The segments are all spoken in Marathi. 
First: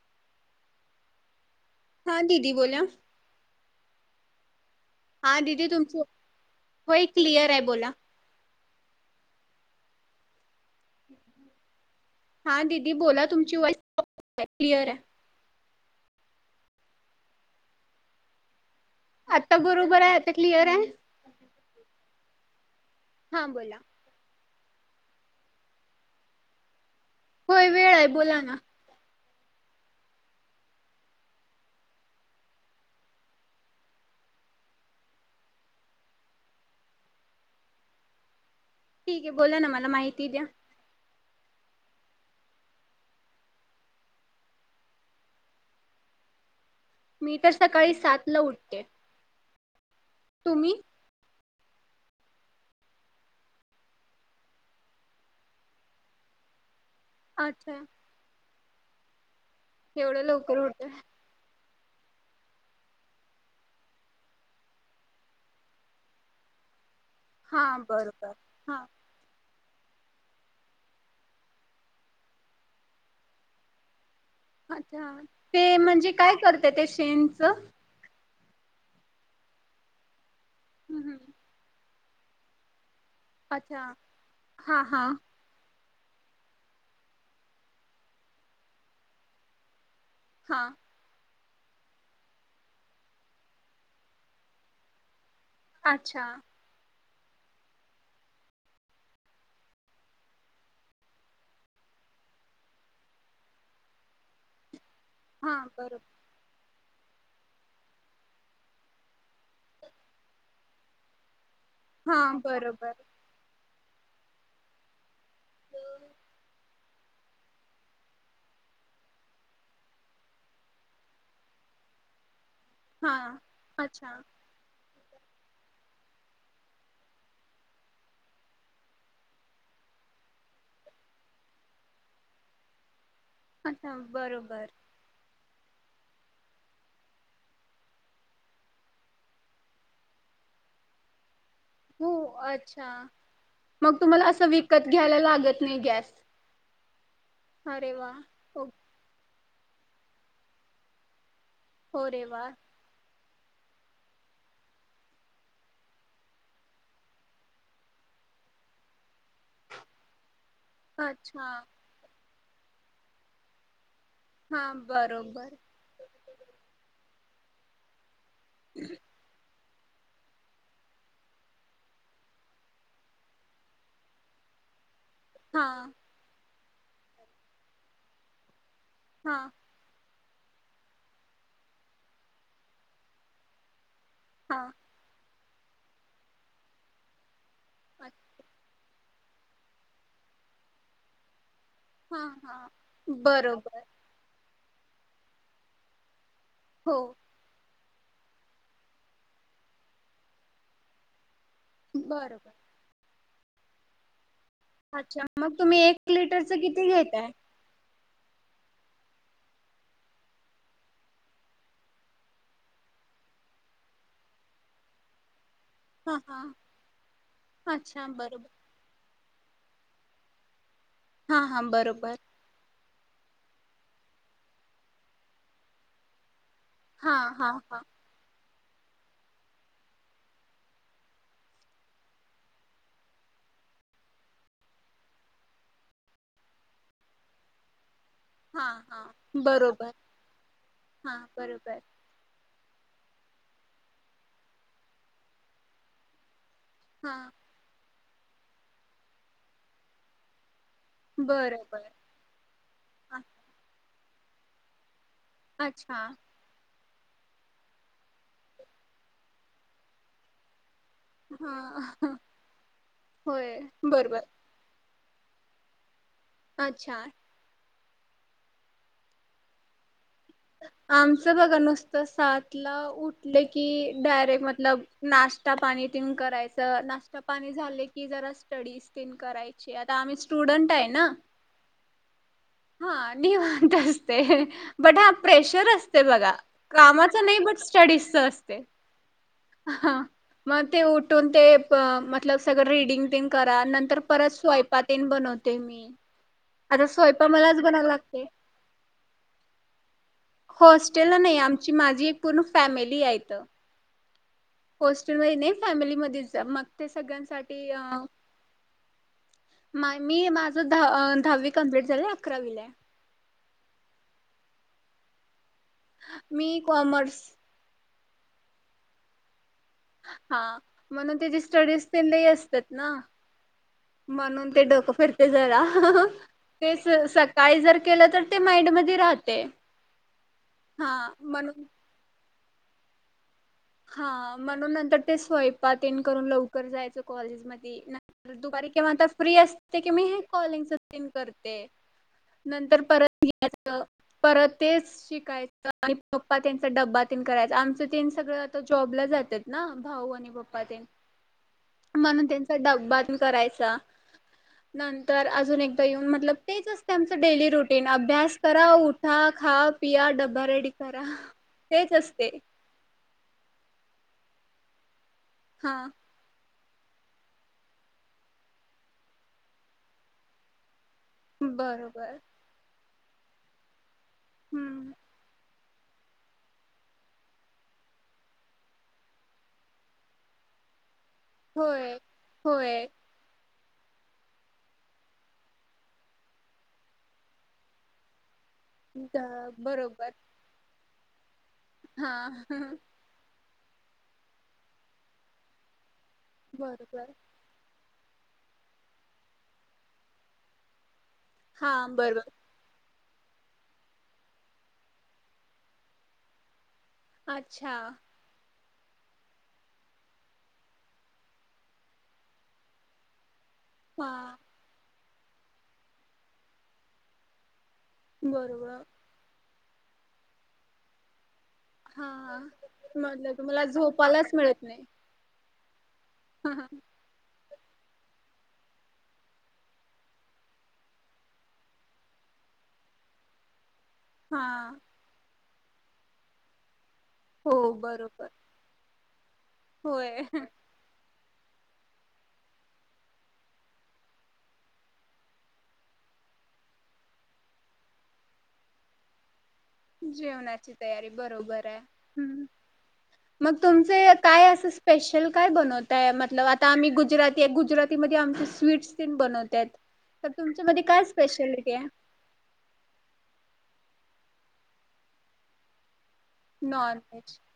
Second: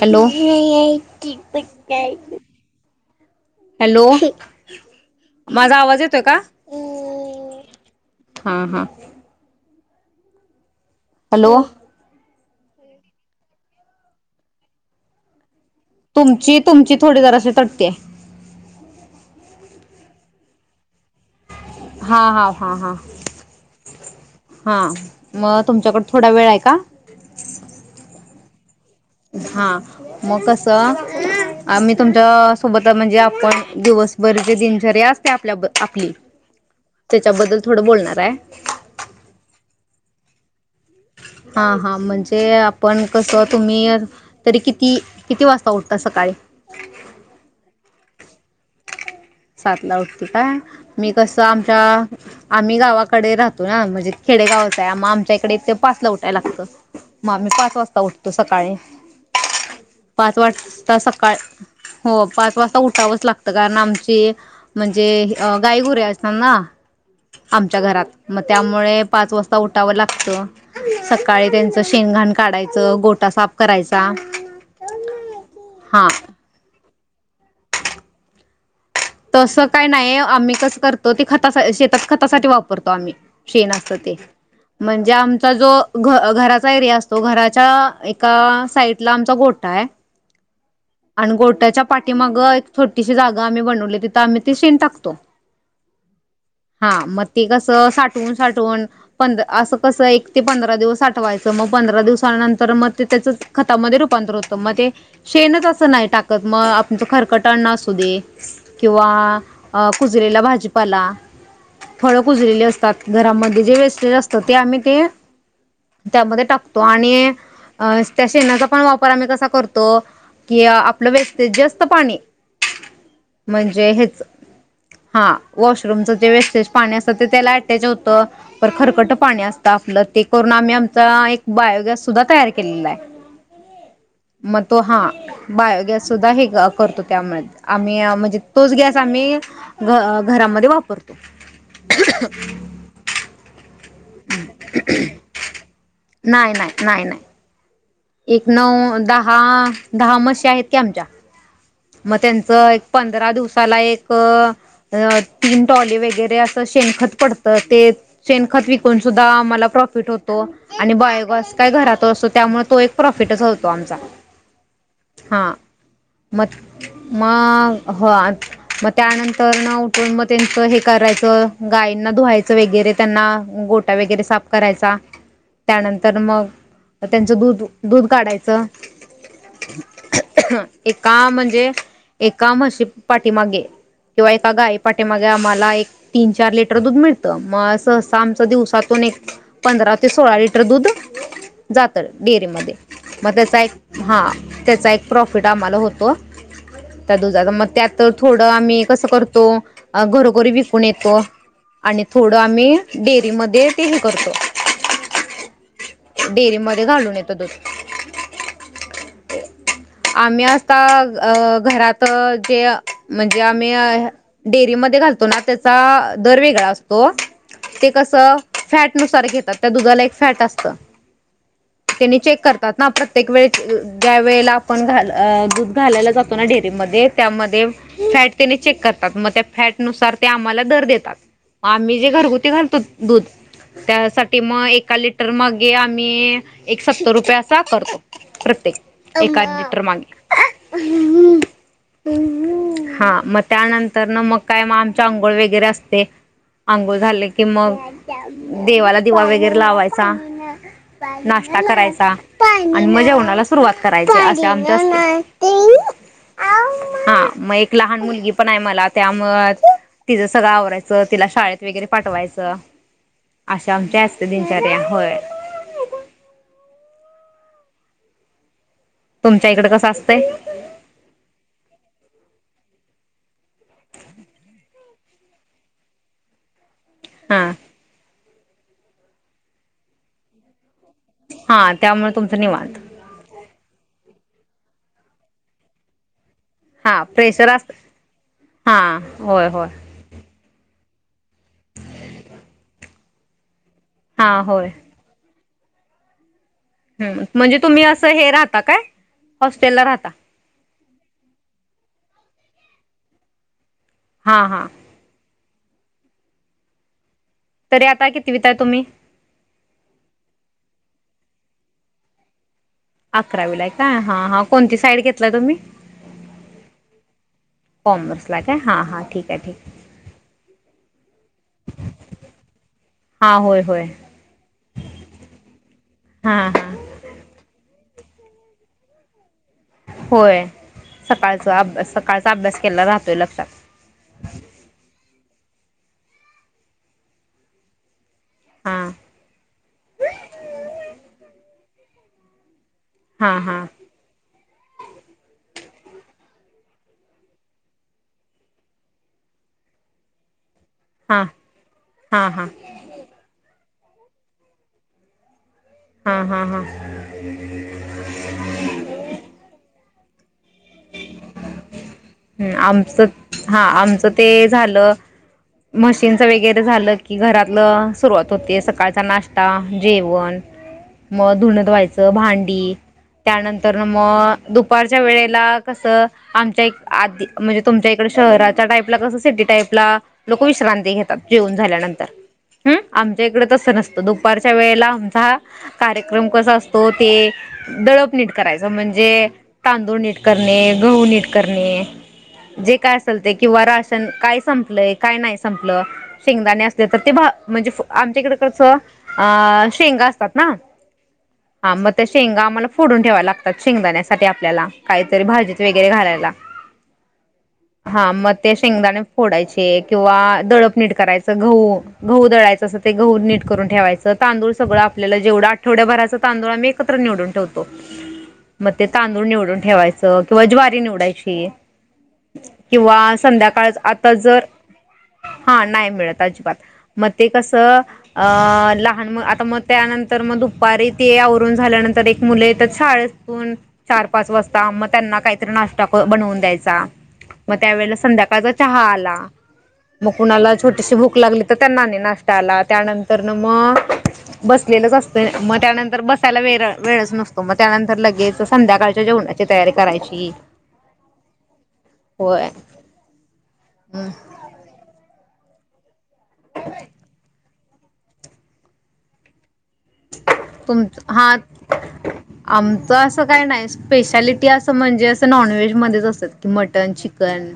हॅलो हा दिदी बोला हॅलो हेक हा दिदी तुमच होय क्लिअर आहे बोला हा हा हॅलो हा दिदी बोला तुमची वॉइस क्लिअर आहे तुमची तुमची थोडी जराशी तटतेय आत्ता बरोबर आहे आता क्लिअर आहे हा हा हा हा हा बोला हा मग तुमच्याकड थोडा वेळ आहे का होय वेळ आहे बोला ना हा मग कसं आम्ही तुमच्या सोबत म्हणजे आपण दिवसभरचे दिनचर्या असते आपल्या आपली त्याच्याबद्दल थोड बोलणार आहे ठीक आहे बोला ना मला माहिती द्या हा हा म्हणजे आपण कसं तुम्ही तरी किती किती वाजता उठता सकाळी मी तर सकाळी सात ला उठते सातला उठ का तुम्ही मी कस तर आमच्या आम्ही गावाकडे राहतो ना म्हणजे खेडेगावच आहे आम आमच्या इकडे ते पाच ला उठाय लागतं मग आम्ही पाच अच्छा वाजता उठतो स सकाळी एवढं पाच लवकर उठते वाजता सकाळ. हो पाच वाजता उठावंच लागत कारण आमच ती म्हणजे गायगुरे असणार ना. हा आमच्या घरात बरोबर मग हा त्यामुळे पाच वाजता उठावं लागतं. सकाळी त्यांचं शेण घाण काढायचं. गोठा साफ करायचा. अच्छा ते हां म्हणजे काय करते ते. शेणच. तस काय नाहीय आम्ही [inaudible] खतासाठी वापरतो आम्ही. शेन असत अच्छा ते हा हा म्हणजे आमचा जो घ घराचा एरिया असतो घराच्या एका साइडला आमचा गोठाय. हा. आणि गोट्याच्या पाठीमाग एक छोटीशी जागा आम्ही बनवली. तिथ आम्ही ते शेन टाकतो. अच्छा. हा मग ते कसं साठवून साठवून पंध असं कसं एक ते पंधरा दिवस साठवायचं मग पंधरा दिवसानंतर मग ते त्याच खतामध्ये रुपांतर होत मग ते हा शेणच असं बरोबर नाही टाकत मग तुमचं खरंकट अन्न असू दे. किंवाआ अ कुजलेला भाजीपाला हा फळ कुजलेली बरोबर असतात. घरामध्ये जे वेस टेज असत ते आम्ही ते त्यामध्ये टाकतो आणि अ त्या शेणाचा पण वापर आम्ही कसा करतो कि आपलं वेस्टेज जे असतं पाणी हा म्हंजे अच्छा हेच हां वॉशरूमच जे वेस्टेज पाणी असतं ते त्याला अटॅच होतं. पर खरकट पाणी असतं आपलं ते करून आम्ही आमचा एक बायोगॅस सुद्धा तयार केलेलाय. अच्छा बरोबर. बायोगॅस सुद्धा हे अ करतो त्यामुळे आम्ही अं म्हणजे तोच गॅस आम्ही घ अ‌ घरामध्ये वापरतो‌‌. हो अच्छां मग तुम्हाला अस विकत घ्यायला लागत नाही गॅस? नाय नाय. अरे वा ओक हांआं दहा म्हशी आहेत की आमच्या हो म रे वा त्यांच एक पंधरा दिवस साला एकअ अ तीन ट्रोली वगैरे अस शेणखत पडत ते शेणखत विकून सुद्धा आम्हाला प्रॉफिट होतो आणि अच्छा बायोगास काय घरात अस त्यामुळं तोएक प्रॉफिटच होतो आमचा हां बरोबर. मां ग हो आज. म त्यानंतर नउ पण म तेंच हे करायचं गायींना धुवायचं वेगैरे त्यांना गोटा वेगैरे साफ करायचा. हा त्यानंतर मग त्यांचं दूध दूद काढायचं. हां. एकाआ म्हणजे एका म्हशी पाठीमागे किंवा एका हा गाई पाटी मागे आम्हाला ला एक तीनचार लिटर दूध मिळतं. म अच्छा, सहसा आमचं दिवसात तून एक पंधरा ते सोळा लिटर दुधं जातं हा हा डेरीमध्ये. म त्याचा एक बरोबर हां त्याचा एक प्रॉफिट आमाला होतो. हो त्या [unintelligible] मग त्यात तर थोडं आम्ही कसं करतो, घरोघरी विकून येतो. आणि थोडं बरोबर आम्ही बे मध्ये तेही करतो. अच्छा मग तुम्ही एक लिटरचं डेअरीमध्ये किती घालून घेताय.? येतो दूध आम्ही आता अ घरात जे म्हणजे आम्ही अ डेअरीमध्ये घालतो ना त्या हा हा दरवेगळा असतो ते अच्छा कस बरोबर फॅट नुसार [unintelligible] घेतात त्या दुधाला एक फॅट असत. हा हा बरोबर. प्रत्येक वेळे ज्या वेळेला आपण आ घालायला दूध घालायला जातो डेअरी मध्ये हा हा त्यामध्ये हा फॅट त्यांनी चेक करतात मग त्या फॅटनुसार ते आम्हाला दर देतात, आम्ही जे घरगुती घालतो दूध त्यासाठी मग एका लिटर मागे आम्ही अ एक सत्तर रुपये पैसा करतो. हा प्रत्येक हा एका लिटर बरोबर मागे. हा बरोबर हा मग त्यानंतर न मग काय मग आमच्या अंघोळ वगैरे असते. अंघोळ हा झाले की मग देवाला दिवा वगैरे लावायचा. नाश्ता बरोबर करायचा. आणि मजे अ- उनाला सुरुवात करायच आसे आमचं असत. अच्छा. हा मग एक लहान मुलगी पण हाय मला त्यामुळं तिचं सगळं आवराय चं तिला शाळेत वैगरे हा पाठवायचं, होय अशा आमच्या बरोबर असते दिनचर्या. होय. अच्छा. तुमच्या इकड कसं अस आमचं बघा नुसतं सात ला उठले कि डायरेक्ट मतलब नाश्ता पाणी ते नं करायच. त नाष्टा हा पाणी झाले की जरास स्टडी स्पिन करायची आता आम्ही स्टुडंट हाय ना हा त्यामुळे तुमचं निवांत हा निवांत असते. [inaudible] प्रेशर असते बघा. हा कामाच नाही प्रेशर बट असत स्टडीजचं असतय हा होय होय हा. मग ते उठून ते अं मतलब सगळं रिडिंगं तेन करा, नं तर हा परत होय स्वयपातेन बनत ते मी. आता हम्म स्वयंपाक म्हणजे मलाच तुम्ही बनवायला असं लागते हे राहता काय? हॉस्टेला राहता. हॉस्टेला नाई आमची माझी एक पूर्ण फॅमिली हाय इथं. हा हा पोस्टर वहिने फॅमिलीमधीच हाय मग ते सगळ्यांचं साठी तरी अं आता कितवीत आहे तुम्ही माय मी माझ धा अं धावी कम्प्लीट झालय अकरावीलाय. अकरावी लाय का? हा हा कोणती साईड घेतला तुम्ही? मी कॉमर्स. कॉमर्स लाय काय हां हां ठीक हाय ठीक हा म्हणून त्याची स्टडीज तेन लय असत्यत ना हां होय होय म्हणून ते डोकं फिरतयं जरा. हां ते हां सं सकाळी जर केलं तर ते माइंड मधे राहते होय हा सकाळचं म्हणून अभ्यास सकाळ चा अभ्यास केलेला राहतोय लक्षात. हा म्हणून नंतर ते स्वयपा तेन करून लवकर जायाचं कॉलेज मधी ना दुपारी हां किंवा आता फ्री असते कि मी ही कॉलिंग [unintelligible] करते. नंतर प परत हां हां यायचं परत तेच शिकायचं आणि पप्पा त्यांच डब्बा तेन करायचं आमचं सगळं तेन जॉबला जात्यात ना भाऊ आणि पप म ते हां म्हणून हां हां त्यांचा डब्बा बी करायचा. नंतर अजून एक देऊन हां म्हटलं हां तेच असत आमचं डेली रुटीन अभ्यास करा उठा खा पिया डब परेड करा तेच असते हा आमचं ते झालं हा मशीनच वगै झालं की घरातलं सुरुवात होते. सकाळचा नाश्ता जेवण. मग धुणत बरोबर व्हायचं भांडी. त्यानंतर. मग हम्म दुपारच्या वेळेला. कस आमच्या आ ती म्हणजे तुमच्या इकड शहराच्या टाईपला कसं सिटी टाईपला लोक विश्रांती घेत जेवून होय झाल्यांतर हं होय आमच्या इकडं तस च नसतं दुपारच्या वेळेला आमचा कार्यक्रम कसा असतो ते दळप निट करायच द म्हणजे तांदूळ बरोबर नीट ते गहू नीट कर हा ने काय असेल ते. किंवा राशन काय संपलंय काय नाही संपलं. शेंगदाणे असले तर ते बरोबर भा म्हणजे आमच्याकडे कस अ शेंगा असतात ना? हा म त्या शेंगा आम्हाला फ़ोडून ठेवाव्या लागतात शेंगदाण्यासाठी आपल्याला. काहीतरी भाजीत वगैरे घालायला. अच्छा. हा मग ते शेंगदाणे फोडायचे किंवा दडप नट करायचं गह गहू दडयचं अस ते गहू नीट करून हा ठेवायचं तांदूळ सगळं आ आपल्याला जेवढं आठवड्याभराचं तांदुळ मी एकत्र निवून ठेवतो. म बरोबर ते तांदूळ निवडून ठेवायचं किंवा ज्वारी निवडायची. हा किंवा म्हटलं तुमला संध्याकाळ आता झोपालाच जर मिळत नाही. हा नाही. मिळता अजिबात म ते कसं अ लहान म आता मग त्यानंतर मग दुपारी ते आवरून झाल्यानंतर ते एक मुले येतात शाळातून. चार पाच हा वाजता. मग त्यांना काय नाश्ता बनवून द्यायचा. मग हो त्यावेेळेला बरोबर संध्याकाळचा चहा आला. मग होय कुणाला छोटीशी भूक क लागली तर त्यांना आणि नाष्ट्ता आला. त्यानंतर न मग बसलेलंच असतं मग त्यानंतर बसायला वेळ वेळच नसतो. मग त्यानंतर लगेच संध्याकाळच्या जेवणाची तयारी करायची जेवणाची तयारी बरोबरे होय मग तुमचं काय असं स्पेसश खेल काय बनत मतलब आता आम्ही गुजराती गुज गुजरातीमध्ये आमचे स्वीट्स तीन बनवत्यात. तर तुमच्यामध्ये तुमच काय हा स्पेशालिटी आहे आमचं असं काही नाही. स्पेशालिटी असं म्हणजे असं नॉनव्हेजमध्येध्येच असं मटन नॉन चिकन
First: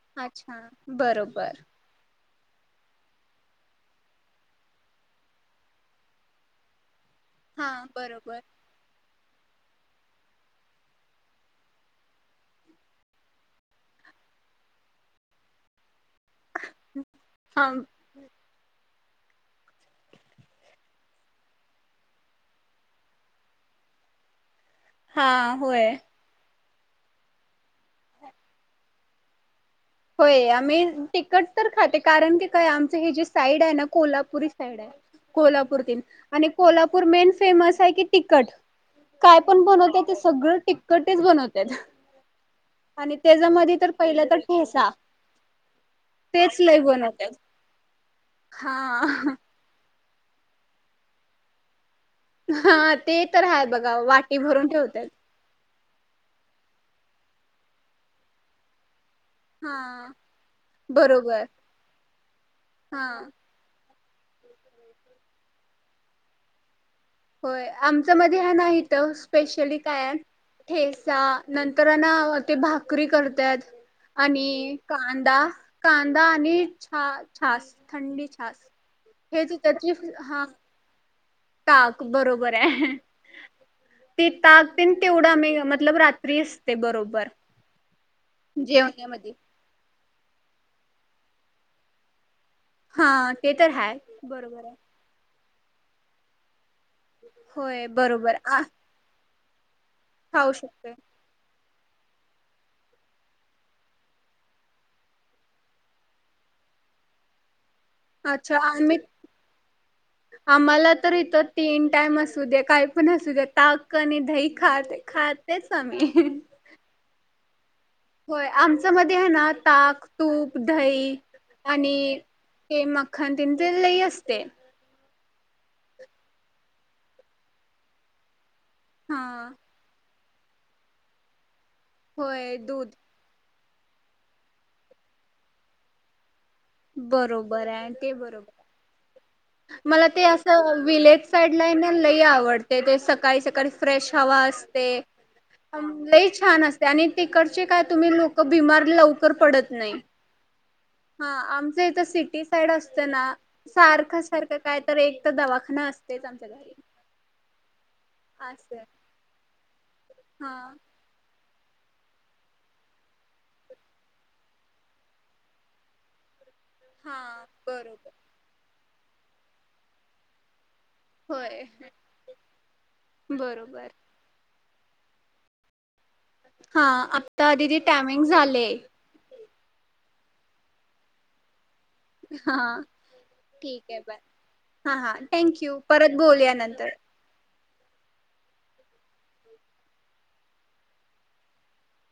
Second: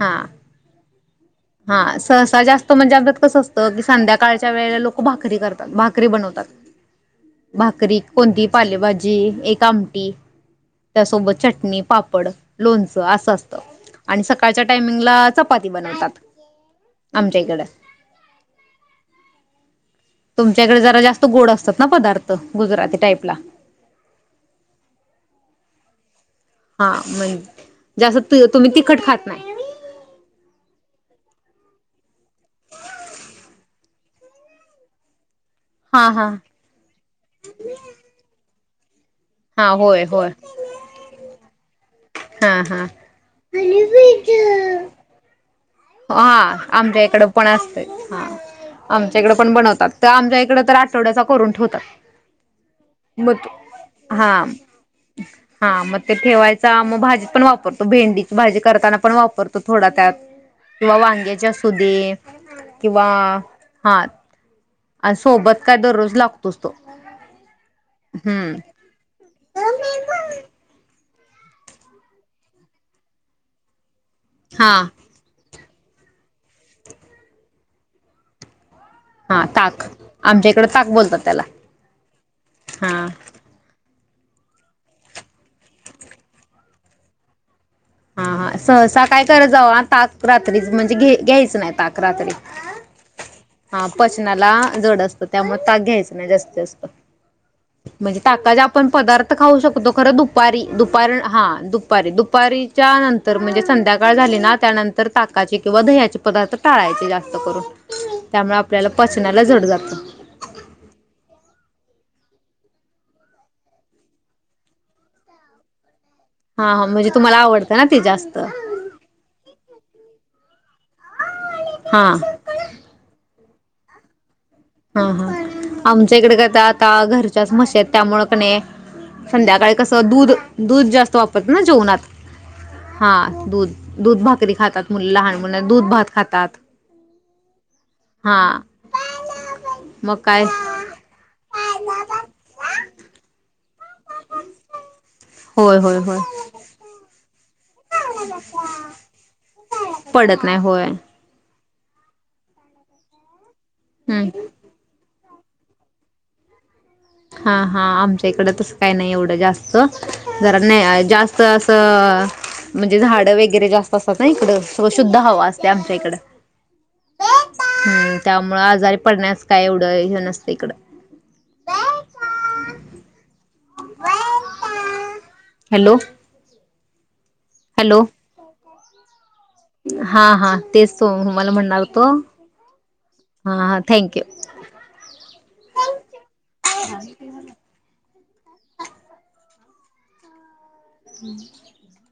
हा. बरोंब हां, संस् जास्त म्हणजे आमच्यात कसं असतं की संध्याकाळच्या वेळेला लोकं भाकरी करतात भाकरी बनवतात. हा भाकरी बरोबर कोणती पालेभाजी एक कामटी त्यासोबत चटणी, पापड, लोणचं असं असतं, आणि सकाळच्या टायमिंगला चपाती बनवतात. आमच्याहिकडं हा तुमच्याकडे जरा जास्त गोड असतात ना पदार्थ, गुजराती टाईपला. हां, होय. हां म्हण जे अस् तू तूम्ही तिखट खात नाय. होय, आम्ही तिकट तर खाते कारण की काय आमच हे जे साईड आय ना कोल्हापुरी साईड आय. कोल्हापूर तेन, हा हा आणि कोल्हापूर मेन फेमस हाय की तिकट. काय पण हा बनवतात होय ते होय सगळं टिकटच बनवत्यात, हा हा. आणि तेज्यामध्ये तर पहिलं तर हां तेच लय आमच्या इकड बनवतात. पण असतंय. हां, आमच्या इकडं हा पण बनवतात. ता आमच्या इकडे तर आठवड्याचा करून ठेवतात. हां ते मग तर हाय बगा वाटी भरून ठेवतात. हां म ते ठेवायचा, म भाजीत पण वापरतो भेंडीची भाजी करताना पण वापरतो थोडा हा त्यात. किंवा बरोबर वांग्याची असुदे, किंवा हा हांत, आइन् सोबत काय दररोज लागतोच तो. होय, आमच्या मधी हाय हम्म. ना हीतं स्पेशली काय ठेस् चा, नंतर आएना ते भाकरी करत्यात. हा आणि कांदा कांदा आणि छा छास थंडी छास. हां हेच ताक त्याची हा आमच्या इकडे ताक बोलतात. त्याला 'ताक' बरोबर आय. हा. ते ताकतेन तेवढा आमी मतलब रात्री असते बरोबर. हां-हां सहसा काय जेवण्यामध्ये करत जावा ताक रात्रीच म्हणजे घे घ्यायचं नाही ताक रात्री. हां ते तर हा हाय, पचनाला बरोबर आय. जड असतं त्यामुळे ताक घ्यायचा नाही जास्ती जास्त. होय म्हणजे बरोबर टका ज आ आपण पदार्थ त खाऊ शकतो. खरं खाऊ दुपारी शकतोय दुपारण् हां दुप दुपारी, दुपारी त्यानंतर म्हणजे संध्याकाळ झाली ना, त्यानंतर ताकाचे किंवा दह्याचे पदार्थ टाळायचे जास्त करून. त्यामुळे अच्छा आपल्याला आम्ही, पचनाला जड जातं. आम्हाला तर इथं तीन टाईम असू द्या काही पण असू द्या, ताक आणि दही खाते खातेच आम्ही. हा हा म्हणजे तुम्हाला आवडतं ना ते जास्त होय, आमच्या मध्ये आहे ना ताक, तूप, दही, हा. आणि ते मख्खन. तेंचे लई असतेय. हा हा, आमच्या इकडे का ता आता घरच्याच म्हशी आहेत त्यामुळं कि नाही हा संध्याकाळी कसं दुध दुध जास्त वापर ना जेवणात, होय दूध. हा दुध. दुध भाकरी खातात मुलं. लहान मुलं, दुध भात खातात. बरोबरंय आन् ते हा बरोबरंय. मला मग ते काय असं विलेज साईडला हैना, लई आवडते ते सकाळी सकाळी फ्रेश हवा असते. होय होय होय लई छान असते आणि तिकड हां, आमचे काय, तुम्ही लोकं बिमार लवकर पडत नाही. पडत नाही होय हां आम ते इथं सिटी साईड असते ना सारखंच हम्म सारखं काय तर एक तं दवाखाना असतंयच आमच्या घरी. हा हा, आमच्या इकडं तसं असं काही नाही एवढं जास्त. हा जरा नाही आज जास्त आमचं असं म्हणजे झाडं वगैरे जास्त असतात ना इकडं, सो शुद्ध हवा असते आमच्या इकडं. हा बरोबर हम्म त्यामुळे आजारी पडण्यास काय एवढं हे नसतं इकडं. होय, बरोबर. बर. हॅलो. हा आप तर दिदी हॅलो टायमिंग झाले. हा हा, तेच तुम्हाला म्हणणार होते. हां आ ठीके‌ बाय थँक्यू हां हां थँंक्यू परत बोलूया नंतर [inaudible]